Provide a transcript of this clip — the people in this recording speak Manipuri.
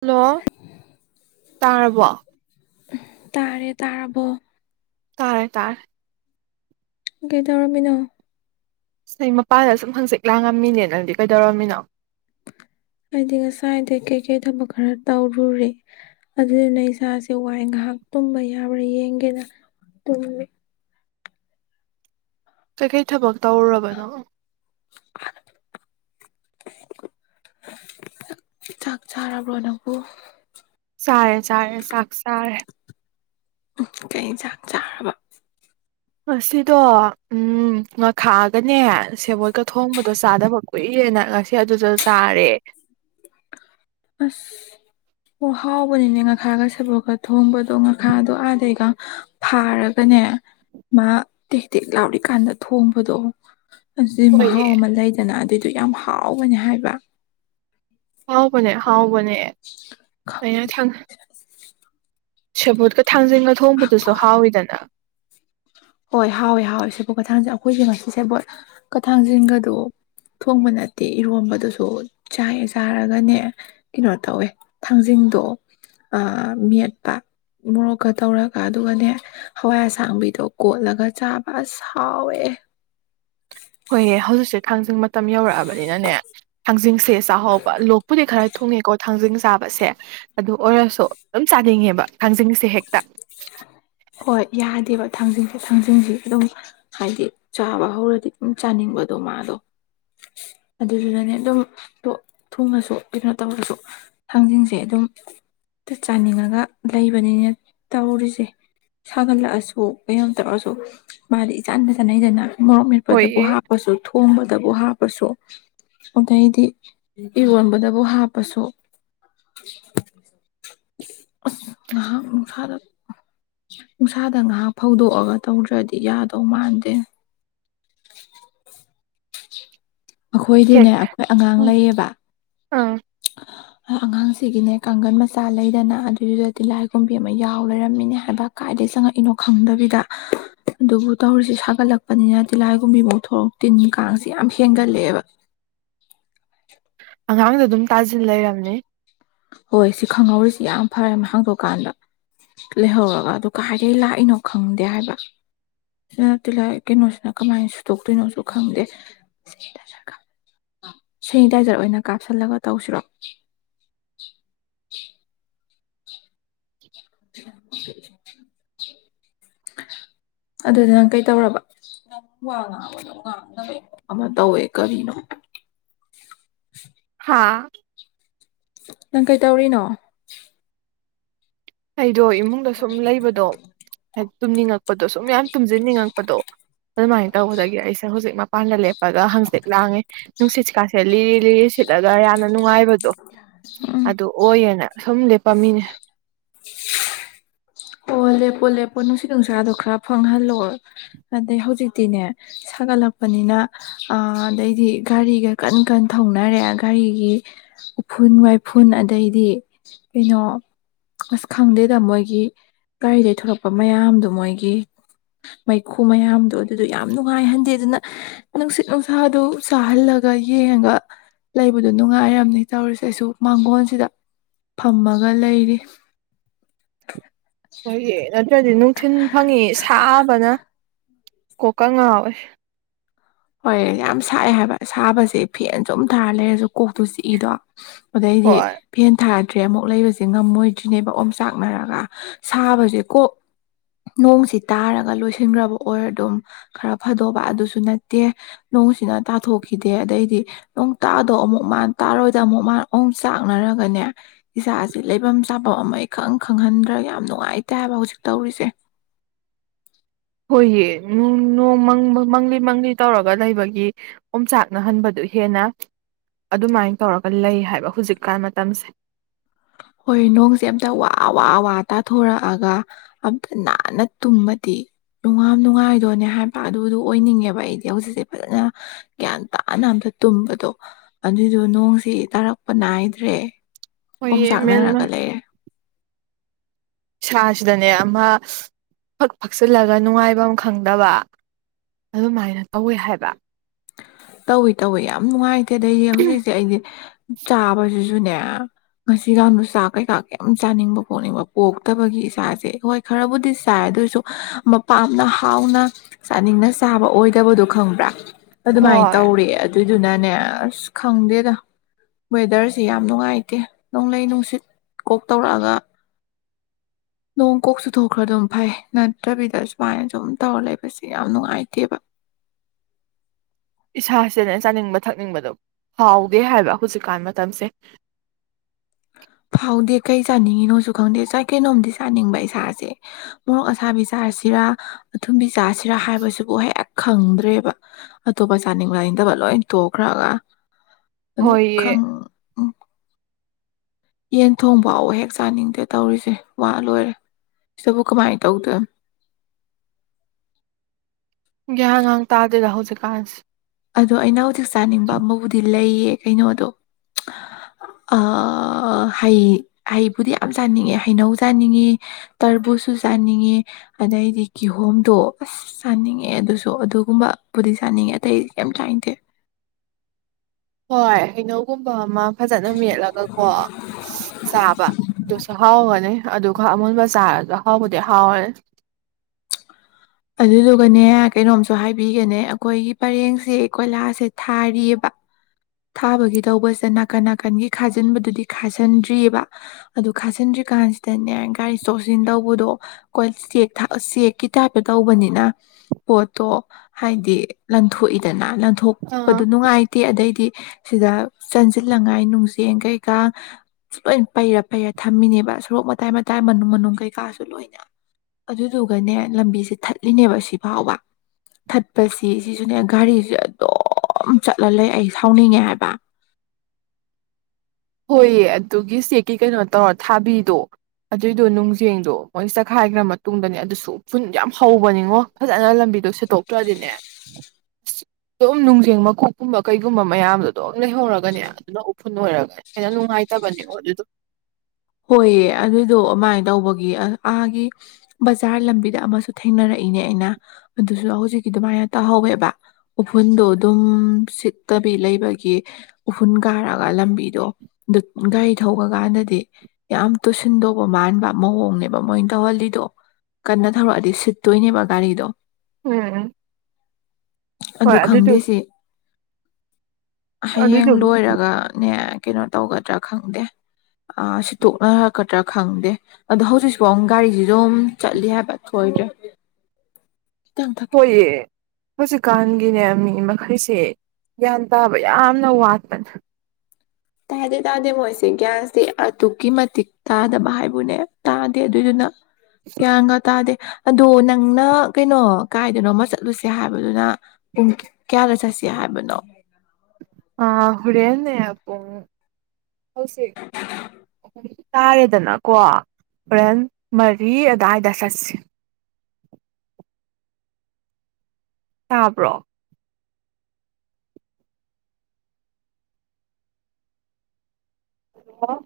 ꯍꯜꯂꯣ ꯇꯥꯔꯕꯣ ꯇꯥꯔꯦ ꯇꯥꯔꯕꯣ ꯇꯥꯔꯦ ꯇꯥꯔꯦ ꯀꯩꯗꯧꯔꯝꯃꯤꯅꯣ ꯁ ꯃꯄꯥꯟꯗ ꯁꯨꯝ ꯍꯪꯆꯤꯠ ꯂꯥꯡꯉꯝꯃꯤꯅꯦ ꯅꯪꯗꯤ ꯀꯩꯗꯧꯔꯝꯃꯤꯅꯣ ꯑꯩꯗꯤ ꯉꯁꯥꯏꯗꯤ ꯀꯩꯀꯩ ꯊꯕꯛ ꯈꯔ ꯇꯧꯔꯨꯔꯦ ꯑꯗꯨꯗꯨꯅ ꯏꯁꯥꯁꯦ ꯋꯥꯏ ꯉꯥꯏꯍꯥꯛ ꯇꯨꯝꯕ ꯌꯥꯕ꯭ꯔꯥ ꯌꯦꯡꯒꯦꯅ ꯇꯨꯝ ꯀꯩꯀꯔꯤ ꯊꯕꯛ ꯇꯧꯔꯔꯕꯅꯣ ꯆꯥꯛ ꯆꯥꯔꯕ꯭ꯔꯣꯅꯕꯨ ꯆꯥꯔꯦ ꯆꯥꯔꯦ ꯁꯥꯥꯛ ꯆꯦ ꯀꯩ ꯆꯥꯛ ꯆꯥꯔꯕ ꯑꯁꯤꯗꯣ ꯎꯝ ꯉꯥ ꯒꯅꯦ ꯁꯦꯕꯣꯠꯀ ꯊꯣꯡꯕꯗ ꯑ ꯆꯥꯗꯕ ꯀꯨꯏꯔꯦꯅ ꯉꯁꯤ ꯑꯗꯨꯁꯨ ꯆꯥꯔꯦ ꯑꯁ ꯑꯣ ꯍꯥꯎꯕꯅꯤꯅꯦ ꯉꯥꯈꯥꯒ ꯁꯦꯕꯒ ꯊꯣꯡꯕꯗꯣ ꯉꯥꯈꯥꯗꯣ ꯑꯥꯗꯩꯒ ꯐꯥꯔꯒꯅꯦ ꯃꯥ ꯇꯦꯛ ꯇꯦꯛ ꯂꯥꯎꯔꯤꯀꯥꯟꯗ ꯊꯣꯡꯕꯗꯣ ꯑꯗꯨꯗꯤ ꯍꯣꯏꯌꯦ ꯃꯍꯥꯎ ꯑꯃ ꯂꯩꯗꯅ ꯑꯗꯨ ꯑꯗꯨ ꯌꯥꯝ ꯍꯥꯎꯕꯅꯤ ꯍꯥꯏꯕ ꯍꯥꯎꯕꯅꯦ ꯍꯥꯎ ꯇꯧꯕꯅꯦ ꯑꯩꯅ ꯈꯪꯗꯦ ꯊꯪꯉ ꯁꯕꯣꯠꯀ ꯊꯥꯡꯖꯤꯡꯒ ꯊꯣꯡꯕꯗꯨꯁꯨ ꯍꯥꯎꯋꯤꯗꯅ ꯍꯣꯏ ꯍꯥꯎꯋꯦ ꯍꯥꯎꯋꯦ ꯁꯦꯕꯣꯠꯀꯊꯥꯡꯖ ꯑꯩꯈꯣꯏꯁꯦ ꯉꯁꯤ ꯁꯦꯕꯣꯠꯀꯊꯥꯡꯖꯤꯡꯒꯗꯣ ꯊꯣꯡꯕ ꯅꯠꯇꯦ ꯏꯔꯣꯝꯕꯗꯨꯁꯨ ꯆꯥꯏꯑꯦ ꯆꯥꯔꯒꯅꯦ ꯀꯩꯅꯣ ꯇꯧꯋꯦ ꯊꯥꯡꯖꯤꯡꯗꯣ ꯃꯦꯠꯄ ꯃꯣꯔꯣꯛꯀ ꯇꯧꯔꯒ ꯑꯗꯨꯒꯅꯦ ꯍꯋꯥꯏ ꯑꯁꯥꯡꯕꯤꯗꯣ ꯀꯣꯂꯒ ꯆꯕꯥꯁ ꯍꯥꯎꯦ ꯍꯣꯏꯑ ꯍꯧꯖꯤꯛꯁꯦ ꯊꯥꯡꯖꯤꯡ ꯃꯇꯝ ꯌꯧꯔꯛꯑꯕꯅꯤꯅꯅꯦ ꯍꯖꯤꯡ ꯁꯥꯣ ꯂꯣꯛꯕꯨꯨꯦꯔ ꯊꯨꯡꯉꯦꯀꯣ ꯊꯥꯡꯖꯤꯡ ꯆꯥꯕꯁꯦ ꯑꯗꯨ ꯑꯣꯏꯔꯁꯨ ꯑꯗꯨꯝ ꯆꯥꯅꯤꯡꯉꯦꯕ ꯊꯥꯡꯖꯤꯡꯁꯦ ꯍꯦꯛ ꯍꯣꯏ ꯌꯥꯗꯦꯕ ꯊꯥꯡꯖꯤꯡꯁꯦ ꯊꯥꯡꯖꯤꯡꯁꯤ ꯑꯗꯨꯝ ꯍꯥꯏꯗꯤ ꯆꯥꯕ ꯍꯧꯔꯗꯤ ꯑꯗꯨꯝ ꯆꯥꯅꯤꯡꯕꯗꯣ ꯃꯥꯗꯣ ꯑꯗꯨꯗꯨꯅꯅꯦ ꯑꯗꯨꯝ ꯊꯨꯡꯉꯁꯨ ꯀꯩꯅꯣ ꯇꯧꯔꯁꯨ ꯊꯥꯡꯖꯤꯡꯁꯦ ꯑꯗꯨꯝꯛꯇ ꯆꯥꯅꯤꯡꯉꯒ ꯂꯩꯕꯅꯤꯅ ꯇꯧꯔꯤꯁꯦ ꯁꯥꯒꯠꯂꯛꯑꯁꯨ ꯀꯩꯅꯣꯝ ꯇꯧꯔꯁꯨ ꯃꯥꯗꯤ ꯏꯆꯥꯟꯅ ꯆꯥꯅꯩꯗꯅ ꯃꯣꯔꯣꯛ ꯃꯦꯠꯄꯗꯕꯨ ꯍꯣꯏꯌꯦ ꯍꯥꯞꯄꯁꯨ ꯊꯣꯡꯕ ꯗꯕꯨ ꯍꯥꯞꯄꯁꯨ ꯑꯗꯩꯗꯤ ꯏꯔꯣꯟꯕꯗꯕꯨ ꯍꯥꯞꯄꯁꯨ ꯑꯁ ꯉꯍꯥꯛ ꯥꯗ ꯅꯨꯡꯁꯥꯗ ꯉꯥꯏꯍꯥꯛ ꯐꯧꯗꯣꯛꯑꯒ ꯇꯧꯗ꯭ꯔꯗꯤ ꯌꯥꯗꯧ ꯃꯥꯟꯗꯦ ꯑꯩꯈꯣꯏꯗꯤꯅꯦ ꯍꯦꯛ ꯑꯩꯈꯣꯏ ꯑꯉꯥꯡ ꯎꯝ ꯂꯩꯌꯦꯕ ꯑꯪ ꯑꯉꯥꯡꯁꯤꯒꯤꯅꯦ ꯀꯥꯡꯒꯟ ꯃꯆꯥ ꯂꯩꯗꯅ ꯑꯗꯨꯏꯗꯨꯗ ꯇꯤꯜꯍꯥꯏ ꯀꯨꯝꯕꯤ ꯑꯃ ꯌꯥꯎ ꯂꯩꯔꯝꯃꯤꯅꯦ ꯍꯥꯏꯕ ꯀꯥꯏꯗꯩ ꯆꯪꯉꯛꯏꯅꯣ ꯈꯪꯗꯕꯤꯗ ꯑꯗꯨꯕꯨ ꯇꯧꯔꯤꯁꯤ ꯁꯥꯒꯠꯂꯛꯄꯅꯤꯅ ꯇꯤꯜꯍꯥꯏꯒꯨꯝꯕꯤꯐꯧ ꯊꯣꯛꯣꯔꯛ ꯇꯤꯟ ꯀꯥꯡꯁꯤ ꯌꯥꯝ ꯍꯦꯡ ꯆꯂꯕ ꯑꯉꯥꯡꯗꯣ ꯑꯗꯨꯝ ꯇꯥꯁꯤꯟ ꯂꯩꯔꯝꯅꯤ ꯍꯣꯏ ꯁꯤ ꯈꯪꯍꯧꯔꯤꯁꯤ ꯌꯥꯝ ꯐꯔꯦ ꯍꯥꯡꯗꯣꯛꯀꯥꯟꯗ ꯂꯩꯍꯧꯔꯒ ꯑꯗꯨ ꯀꯥꯏꯗꯒꯤꯩ ꯂꯥꯛꯏꯅꯣ ꯈꯪꯗꯦ ꯍꯥꯏꯕ ꯇꯤ ꯀꯩꯅꯣꯁꯤꯅ ꯀꯃꯥꯏꯅ ꯁꯨꯠꯇꯣꯛꯇꯣꯏꯅꯣꯁꯨ ꯈꯪꯗꯦ ꯁꯦꯅꯤꯇꯥꯏꯖꯔ ꯑꯣꯏꯅ ꯀꯥꯞꯁꯤꯜꯂꯒ ꯇꯧꯁꯤꯔꯣ [unintelligible] ꯑꯗꯨꯗ ꯅꯪ ꯀꯩ ꯇꯧꯔꯕ ꯑꯃ ꯇꯧꯋꯦ ꯀꯔꯤꯅꯣ ꯑꯥ ꯅꯪ ꯀꯩ ꯇꯧꯔꯤꯅꯣ ꯑꯩꯗꯣ ꯏꯃꯨꯡꯗ ꯁꯨꯝ ꯂꯩꯕꯗꯣ ꯇꯨꯝꯅꯤꯡꯉꯛꯄꯗꯣ ꯁꯨꯝ ꯃꯌꯥꯝ ꯇꯨꯝꯁꯤꯟꯅꯤꯡꯉꯛꯄꯗꯣ ꯑꯗꯨꯃꯥꯏꯅ ꯇꯧꯕꯗꯒꯤ ꯑꯩꯁꯦ ꯍꯧꯖꯤꯛ ꯃꯄꯥꯟꯗ ꯂꯦꯞꯄ ꯒ ꯍꯪꯆꯤꯠ ꯂꯥꯡꯉꯦ ꯅꯨꯡꯁꯤꯠꯀꯥꯥꯁꯦꯠ ꯂꯤꯔꯦ ꯂꯤꯔꯦ ꯁꯤꯠꯂꯒ ꯌꯥꯝꯅ ꯅꯨꯡꯉꯥꯏꯕꯗꯣ ꯎꯝ ꯑꯗꯨꯗ ꯑꯣꯌꯦꯅ ꯁꯨꯝ ꯂꯦꯞꯄ ꯃꯤꯅꯦ ꯑꯣ ꯂꯦꯞꯄꯣ ꯂꯦꯞꯄꯣ ꯅꯨꯡꯁꯤꯠ ꯅꯨꯡꯁꯥꯗꯣ ꯈꯔ ꯐꯪꯍꯜꯂꯣ ꯑꯗꯩ ꯍꯧꯖꯤꯛꯇꯤꯅꯦ ꯁꯥꯒꯠꯂꯛꯄꯅꯤꯅ ꯑꯗꯩꯗꯤ ꯒꯥꯔꯤꯒ ꯀꯟ ꯀꯟ ꯊꯧꯅꯔꯦ ꯒꯥꯔꯤꯒꯤ ꯎꯐꯨꯟ ꯋꯥꯏꯐꯨꯟ ꯑꯗꯩꯗꯤ ꯀꯩꯅꯣ ꯑꯁ ꯈꯪꯗꯦꯗ ꯃꯣꯏꯒꯤ ꯒꯥꯔꯤꯗꯒꯤꯩ ꯊꯂꯛꯄ ꯃꯌꯥꯝꯗꯣ ꯃꯣꯏꯒꯤ ꯃꯩꯈꯨ ꯃꯌꯥꯝꯗꯣ ꯑꯗꯨꯗꯣ ꯌꯥꯝ ꯅꯨꯡꯉꯥꯏꯍꯟꯗꯦ ꯑꯗꯨꯅ ꯅꯨꯡꯁꯤꯠ ꯅꯨꯡꯁꯥꯗꯨ ꯆꯥꯍꯜꯂꯒ ꯌꯦꯡꯉꯒ ꯂꯩꯕꯗꯣ ꯅꯨꯡꯉꯥꯏꯔꯝꯅꯤ ꯇꯧꯔꯤꯁꯦ ꯑꯩꯁꯨ ꯃꯥꯡꯒꯣꯟꯁꯤꯗ ꯐꯝꯃꯒ ꯂꯩꯔꯤ ꯍꯣꯏꯦ ꯅ꯭ꯔꯗꯤ ꯅꯨꯡꯊꯤꯟ ꯐꯪꯉꯤ ꯁꯛꯑꯕꯅ ꯀꯣꯀꯥ ꯉꯑ ꯍꯣꯏ ꯌꯥꯝ ꯁꯛꯑꯦ ꯍꯥꯏꯕ ꯁꯥꯕꯁꯦ ꯐꯦꯟꯁꯨ ꯑꯗꯨꯝ ꯊꯥꯔ ꯂꯩꯔꯁꯨ ꯀꯣꯛꯇꯨ ꯆꯤꯛꯏꯗꯣ ꯑꯗꯩꯗꯤ ꯍꯣꯏ ꯐꯦꯟ ꯊꯥꯔ ꯠꯇ꯭ꯔꯦ ꯑꯃꯨꯛ ꯂꯩꯕꯁꯦ ꯉꯝꯃꯣꯏꯗ꯭ꯔꯤꯅꯦꯕ ꯑꯣꯝ ꯆꯥꯛꯅꯔꯒ ꯁꯥꯕꯁꯦ ꯀꯣ ꯅꯣꯡꯁꯤ ꯇꯥꯔꯒ ꯂꯣꯏꯁꯤꯟꯈ꯭ꯔꯕ ꯑꯣꯏꯔ ꯑꯗꯨꯝ ꯈꯔ ꯐꯗꯣꯛꯕ ꯑꯗꯨꯁꯨ ꯇꯦ ꯅꯣꯡꯁꯤꯅ ꯇꯥꯊꯣꯛꯈꯤꯗꯦ ꯑꯗꯩꯗꯤ ꯅꯣꯡ ꯇꯥꯗꯣ ꯑꯃꯨꯛ ꯃꯥꯥꯟ ꯇꯥꯔꯣꯏꯗ ꯑꯃꯨꯛ ꯃꯥ ꯑꯃꯨꯛ ꯆꯥꯛꯅꯔꯒꯅꯦ ꯏꯁꯥꯁꯤ ꯂꯩꯐꯝ ꯆꯥꯐꯝ ꯑꯃ ꯏꯈꯪ ꯈꯪꯍꯟꯗ꯭ꯔꯒ ꯌꯥꯝ ꯅꯨꯡꯉꯥꯏꯇꯥꯏꯕ ꯍꯧꯖꯤꯛ ꯇꯧꯔꯤꯁꯦ ꯑꯩꯣꯏ ꯅꯣꯡ ꯃꯪꯂꯤ ꯃꯪꯂꯤ ꯇꯧꯔꯒ ꯂꯩꯕꯒꯤ ꯄꯣꯝꯆꯥꯛꯅꯍꯟꯕꯗꯨ ꯍꯦꯟꯅ ꯑꯗꯨꯃꯥꯏꯅ ꯇꯧꯔꯒ ꯂꯩ ꯍꯥꯏꯕ ꯍꯧꯖꯤꯛꯀꯥꯟ ꯃꯇꯝꯁꯦ ꯍꯣꯏ ꯅꯣꯡꯁꯦ ꯑꯝꯇ ꯋꯥ ꯋꯥ ꯇꯥꯊꯣꯔꯛꯑꯒ ꯑꯝꯇ ꯅꯥꯟꯅ ꯇꯨꯝꯃꯗꯤ ꯅꯨꯡꯉꯥꯝ ꯅꯨꯡꯉꯥꯏꯗꯣꯅꯦ ꯍꯥꯏꯕ ꯑꯗꯨꯗꯣ ꯑꯣꯏꯅꯤꯡꯉꯦꯕ ꯑꯩꯗꯤ ꯍꯧꯖꯤꯛꯁꯦ ꯐꯖꯅ ꯒ꯭ꯌꯥꯟ ꯇꯥꯅ ꯑꯝꯇ ꯇꯨꯝꯕꯗꯣ ꯑꯗꯨꯏꯗꯣ ꯅꯣꯡꯁꯤ ꯇꯥꯔꯛꯄ ꯅꯥꯏꯗ꯭ꯔꯦ ꯑꯣꯝ ꯍꯣꯏꯌꯦ ꯃꯦꯟꯃ ꯁꯥꯛꯅꯔꯒ ꯂꯩꯔꯦ ꯏꯁꯥꯁꯤꯗꯅꯦ ꯑꯃ ꯐꯛ ꯐꯛꯆꯤꯜꯂꯒ ꯅꯨꯡꯉꯥꯏꯕꯝ ꯈꯪꯗꯕ ꯑꯗꯨꯃꯥꯏꯅ ꯇꯧꯋꯦ ꯍꯥꯏꯕ ꯇꯧꯏ ꯇꯧꯏ ꯌꯥꯝ ꯅꯨꯡꯉꯥꯏꯇꯦꯗ ꯑꯩꯗꯤ ꯍꯧꯖꯤꯛꯁꯦ ꯑꯩꯗꯤ ꯆꯥꯕꯁꯤꯁꯨꯅꯦ ꯉꯁꯤ ꯒꯥꯅꯨ ꯆꯥ ꯀꯩꯀꯥ ꯀꯩꯝ ꯆꯥꯅꯤꯡꯕ ꯄꯣꯛꯅꯤꯡꯕ ꯄꯣꯛꯇꯕꯒꯤ ꯏꯁꯥꯁꯦ ꯍꯣꯏ ꯈꯔꯕꯨꯗꯤ ꯆꯥꯏ ꯑꯗꯨꯏꯁꯨ ꯃꯄꯥꯝꯅ ꯍꯥꯎꯅ ꯆꯥꯅꯤꯡꯅ ꯆꯥꯕ ꯑꯣꯏꯗꯕꯗꯣ ꯈꯪꯕ꯭ꯔꯥ ꯑꯗꯨꯃꯥꯏꯅ ꯍꯣꯏ ꯇꯧꯔꯦ ꯑꯗꯨꯏꯗꯨꯅꯅꯦ ꯑꯁ ꯈꯪꯗꯦꯗ ꯋꯦꯗꯔꯁꯦ ꯌꯥꯝ ꯅꯨꯡꯉꯥꯏꯇꯦ ꯅꯣꯡꯂꯩ ꯅꯨꯡꯁꯤꯠ ꯀꯣꯛ ꯇꯧꯔꯛꯑꯒ ꯅꯣꯡ ꯀꯣꯛ ꯆꯨꯊꯣꯛꯈ꯭ꯔ ꯗꯨꯝ ꯐꯩ ꯅꯠꯇ꯭ꯔꯕꯤꯗ ꯁꯨꯃꯥꯏꯅ ꯁꯨꯝ ꯇꯧꯔ ꯂꯩꯕꯁꯦ ꯌꯥꯝ ꯅꯨꯡꯉꯥꯏꯇꯦꯕ ꯏꯁꯥꯁꯤꯅ ꯆꯥꯅꯤꯡꯕ ꯊꯛꯅꯤꯡꯕꯗꯣ ꯐꯥꯎꯗꯦ ꯍꯥꯏꯕ ꯍꯧꯖꯤꯛꯀꯥꯟ ꯃꯇꯝꯁꯦ ꯐꯥꯎꯗꯦ ꯀꯩ ꯆꯥꯅꯤꯡꯉꯤꯅꯣꯁꯨ ꯈꯪꯗꯦ ꯁꯥꯏ ꯀꯩꯅꯣꯝꯗꯤ ꯆꯥꯅꯤꯡꯕ ꯏꯁꯥꯁꯦ ꯃꯣꯔꯣꯛ ꯑꯁꯥꯕꯤ ꯆꯥꯁꯤꯔꯥ ꯑꯊꯨꯝꯕꯤ ꯆꯥꯁꯤꯔꯥ ꯍꯥꯏꯕꯁꯤꯕꯨ ꯍꯦꯛ ꯈꯪꯗ꯭ꯔꯦꯕ ꯑꯇꯣꯞꯄ ꯆꯥꯅꯤꯡꯕ ꯆꯥꯅꯤꯡꯗꯕ ꯂꯣꯏ ꯇꯣꯛꯈ꯭ꯔꯒ ꯑꯗꫭ ꯍꯣꯏꯌꯦ ꯈꯪ ꯌꯦꯟ ꯊꯣꯡ ꯐꯥꯎꯕ ꯍꯦꯛ ꯆꯥꯅꯤꯡꯗꯦ ꯇꯧꯔꯤꯁꯦ ꯋꯥ ꯂꯣꯏꯔꯦ ꯁꯤꯗꯕꯨ ꯀꯃꯥꯏꯅ ꯇꯧꯗꯣꯏ ꯒꯤꯍꯥꯡ ꯍꯥꯡ ꯇꯥꯗꯦꯗ ꯍꯧꯖꯤꯛ ꯀꯥꯥꯟꯁꯦ ꯑꯗꯣ ꯑꯩꯅ ꯍꯧꯖꯤꯛ ꯆꯥꯅꯤꯡꯕ ꯑꯃꯕꯨꯗꯤ ꯂꯩꯌꯦ ꯀꯩꯅꯣꯗꯣ ꯑ ꯍꯩ ꯍꯩꯕꯨꯗꯤ ꯌꯥꯝ ꯆꯥꯅꯤꯡꯉꯦ ꯍꯩꯅꯧ ꯆꯥꯅꯤꯡꯉꯤ ꯇꯔꯕꯨꯁꯁꯨ ꯆꯥꯅꯤꯡꯉꯤ ꯑꯗꯩꯗꯤ ꯀꯤꯍꯣꯝꯗꯣ ꯑꯁ ꯆꯥꯅꯤꯡꯉꯦ ꯑꯗꯨꯁꯨ ꯑꯗꯨꯒꯨꯝꯕꯕꯨꯗꯤ ꯆꯥꯅꯤꯡꯉꯦ ꯑꯇꯩ ꯌꯥꯝ ꯆꯥꯏꯟꯗꯦ ꯍꯣꯏ ꯍꯩꯅꯧꯒꯨꯝꯕ ꯑꯃ ꯐꯖꯅ ꯃꯦꯠꯂꯒꯀꯣ ꯆꯥꯕ ꯑꯗꯨꯁꯨ ꯍꯥꯎꯒꯅꯤ ꯑꯗꯨꯒ ꯑꯃꯨꯟꯕ ꯆꯥꯔꯁꯨ ꯑꯍꯥꯎꯕꯨꯗꯤ ꯍꯥꯎꯋꯦ ꯑꯗꯨꯗꯨꯒꯅꯦ ꯀꯩꯅꯣꯝꯁꯨ ꯍꯥꯏꯕꯤꯒꯦꯅꯦ ꯑꯩꯈꯣꯏꯒꯤ ꯄꯔꯦꯡꯁꯦ ꯀꯣꯏꯂꯥꯁꯦ ꯊꯥꯔꯤꯑꯕ ꯊꯥꯕꯒꯤ ꯇꯧꯕꯁꯤꯗ ꯅꯥꯀꯟ ꯅꯥꯀꯟꯒꯤ ꯈꯥꯖꯤꯟꯕꯗꯨꯗꯤ ꯈꯥꯖꯤꯟꯗ꯭ꯔꯤꯑꯕ ꯑꯗꯨ ꯈꯥꯖꯤꯟꯗ꯭ꯔꯤꯀꯥꯟꯁꯤꯗꯅꯦ ꯒꯥꯔꯤ ꯆꯊꫭꯛ ꯆꯁꯤꯟ ꯇꯧꯕꯗꯣ ꯆꯦꯛ ꯊ ꯆꯦꯛꯀꯤ ꯇꯥꯏꯞ ꯇꯧꯕꯅꯤꯅ ꯄꯣꯠꯇꯣ ꯍꯥꯏꯗꯤ ꯂꯟꯊꯣꯛꯏꯗꯅ ꯊꯣꯛꯄꯗꯨ ꯑꯥ ꯅꯨꯡꯉꯥꯏꯇꯦ ꯑꯗꯩꯗꯤ ꯁꯤꯗ ꯆꯟꯁꯤꯜꯂ ꯉꯥꯏ ꯅꯨꯡꯖꯦꯡ ꯀꯩꯀꯥ ꯂꯣꯏ ꯄꯩꯔ ꯐꯩꯔ ꯊꯝꯃꯤꯅꯦꯕ ꯁꯣꯔꯣꯛ ꯃꯇꯥꯏ ꯃꯇꯥꯏ ꯃꯅꯨꯡ ꯃꯅꯨꯡ ꯀꯩꯀꯥꯁꯨ ꯂꯣꯏꯅ ꯑꯗꯨꯗꯨꯒꯅꯦ ꯂꯝꯕꯤꯁꯦ ꯊꯠꯂꯤꯅꯦꯕ ꯁꯤꯐꯥꯎꯕ ꯊꯠꯄꯁꯤ ꯁꯤꯁꯨꯅꯦ ꯒꯥꯔꯤꯁꯦ ꯑꯗꯨꯝ ꯆꯠꯂ ꯂꯩ ꯑꯩ ꯁꯥꯎꯅꯤꯡꯉꯦ ꯍꯥꯏꯕ ꯍꯣꯏꯌꯦ ꯑꯗꯨꯒꯤ ꯆꯦꯛꯀꯤ ꯀꯩꯅꯣ ꯇꯧꯔ ꯊꯥꯕꯤꯗꯣ ꯑꯗꯨꯏꯗꯣ ꯅꯨꯡꯖꯦꯡꯗꯣ ꯃꯣꯏ ꯆꯈꯥꯏꯈ꯭ꯔ ꯃꯇꯨꯡꯗꯅꯦ ꯑꯗꯨꯁꯨ ꯎ ꯐꯨꯟ ꯌꯥꯝ ꯍꯧꯕꯅꯤꯉꯣ ꯐꯖꯅ ꯂꯝꯕꯤꯗꯣ ꯁꯦꯠꯇꯣꯛꯇ꯭ꯔꯗꯤꯅꯦ ꯁ ꯑꯗꯨꯝ ꯅꯨꯡꯖꯦꯡ ꯃꯀꯨꯞ ꯀꯨꯝꯕ ꯀꯩꯒꯨꯝꯕ ꯃꯌꯥꯝꯗꯨꯗꯣ ꯂꯩꯍꯧꯔꯒꯅꯦ ꯑꯗꯨꯅ ꯐꯨꯟ ꯑꯣꯏꯔꯒ ꯍꯦꯟꯅ ꯅꯨꯡꯉꯥꯏꯇꯕꯅꯤꯉꯣ ꯑꯗꯨꯗꯣ ꯍꯣꯏꯌꯦ ꯑꯗꯨꯗꯣ ꯑꯃꯥꯏꯅ ꯇꯧꯕꯒꯤ ꯑ ꯑꯥꯒꯤ ꯕꯖꯥꯔ ꯂꯝꯕꯤꯗ ꯑꯃꯁꯨ ꯊꯦꯡꯅꯔꯛꯏꯅꯦ ꯑꯩꯅ ꯑꯗꯨꯁꯨ ꯍꯧꯖꯤꯛꯀꯤ ꯑꯗꯨꯃꯥꯏꯅ ꯇꯧꯍꯧꯋꯦꯕ ꯎꯐꯨꯟꯗꯣ ꯑꯗꯨꯝ ꯁꯤꯠꯇꯕꯤ ꯂꯩꯕꯒꯤ ꯎꯐꯨꯟ ꯀꯥꯔꯒ ꯂꯝꯕꯤꯗꯣ ꯑꯗꯨ ꯒꯥꯔꯤ ꯊꯧꯕ ꯀꯥꯟꯗꯗꯤ ꯌꯥꯝ ꯇꯨꯁꯤꯟꯗꯧꯕ ꯃꯥꯟꯕ ꯃꯑꯣꯡꯅꯦꯕ ꯃꯣꯏꯅ ꯇꯧꯍꯜꯂꯤꯗꯣ ꯀꯟꯅ ꯊꯧꯔꯛꯑꯗꯤ ꯁꯤꯠꯇꯣꯏꯅꯦꯕ ꯒꯥꯔꯤꯗꯣ ꯎꯝ ꯎꯝ ꯑꯗꯨ ꯍꯣꯏ ꯑꯗꯨꯏꯗꯨ ꯈꯪꯗꯦꯁꯤ ꯍꯌꯦꯡ ꯑꯗꯨꯏꯗꯨ ꯂꯣꯏꯔꯒꯅꯦ ꯀꯩꯅꯣ ꯇꯧꯒꯗ꯭ꯔꯥ ꯈꯪꯗꯦ ꯑ ꯊꯣꯛꯅꯔꯛꯀꯗ꯭ꯔꯥ ꯈꯪꯗꯦ ꯑꯗꯣ ꯍꯧꯖꯤꯛ [unintelligible] ꯒꯥꯔꯤꯁꯤ ꯑꯗꯨꯝ ꯆꯠꯂꯤ ꯍꯥꯏꯕ ꯊꯣꯏꯗ꯭ꯔꯦ ꯈꯤꯇꯪ ꯊꯛꯀꯦ ꯍꯣꯏꯌꯦ ꯍꯧꯖꯤꯛꯀꯥꯟꯒꯤꯅꯦ ꯃꯤ ꯃꯈꯩꯁꯦ ꯒ꯭ꯌꯥꯟ ꯇꯥꯕ ꯌꯥꯝꯅ ꯋꯥꯠꯄꯅꯦ ꯇꯥꯗꯦ ꯇꯥꯗꯦ ꯃꯣꯏꯁꯦ ꯒ꯭ꯌꯥꯟꯁꯦ ꯑꯗꯨꯛꯀꯤ ꯃꯇꯤꯛ ꯇꯥꯗꯕ ꯍꯥꯏꯕꯨꯅꯦ ꯇꯥꯗꯦ ꯑꯗꯨꯏꯗꯨꯅ ꯒ꯭ꯌꯥꯟꯒ ꯇꯥꯗꯦ ꯑꯗꯣ ꯅꯪꯅ ꯀꯩꯅꯣ ꯀꯥꯏꯗꯅꯣꯃ ꯆꯠꯂꯨꯁꯦ ꯍꯥꯏꯕꯗꯨꯅ ꯄꯨꯡ ꯀꯌꯥꯇꯗ ꯆꯁꯤ ꯒꯦ ꯍꯥꯏꯕꯅꯣ ꯑ ꯍꯨꯔꯦꯟꯅꯦ ꯄꯨꯡ ꯍꯧꯁꯦ ꯇꯥꯔꯦꯗꯅꯀꯣ ꯍꯣꯔꯦꯟ ꯃꯔꯤ ꯑꯗꯨꯋꯥꯏꯗ ꯆꯠꯁ ꯆꯕ꯭ꯔꯣ ꯍꯂ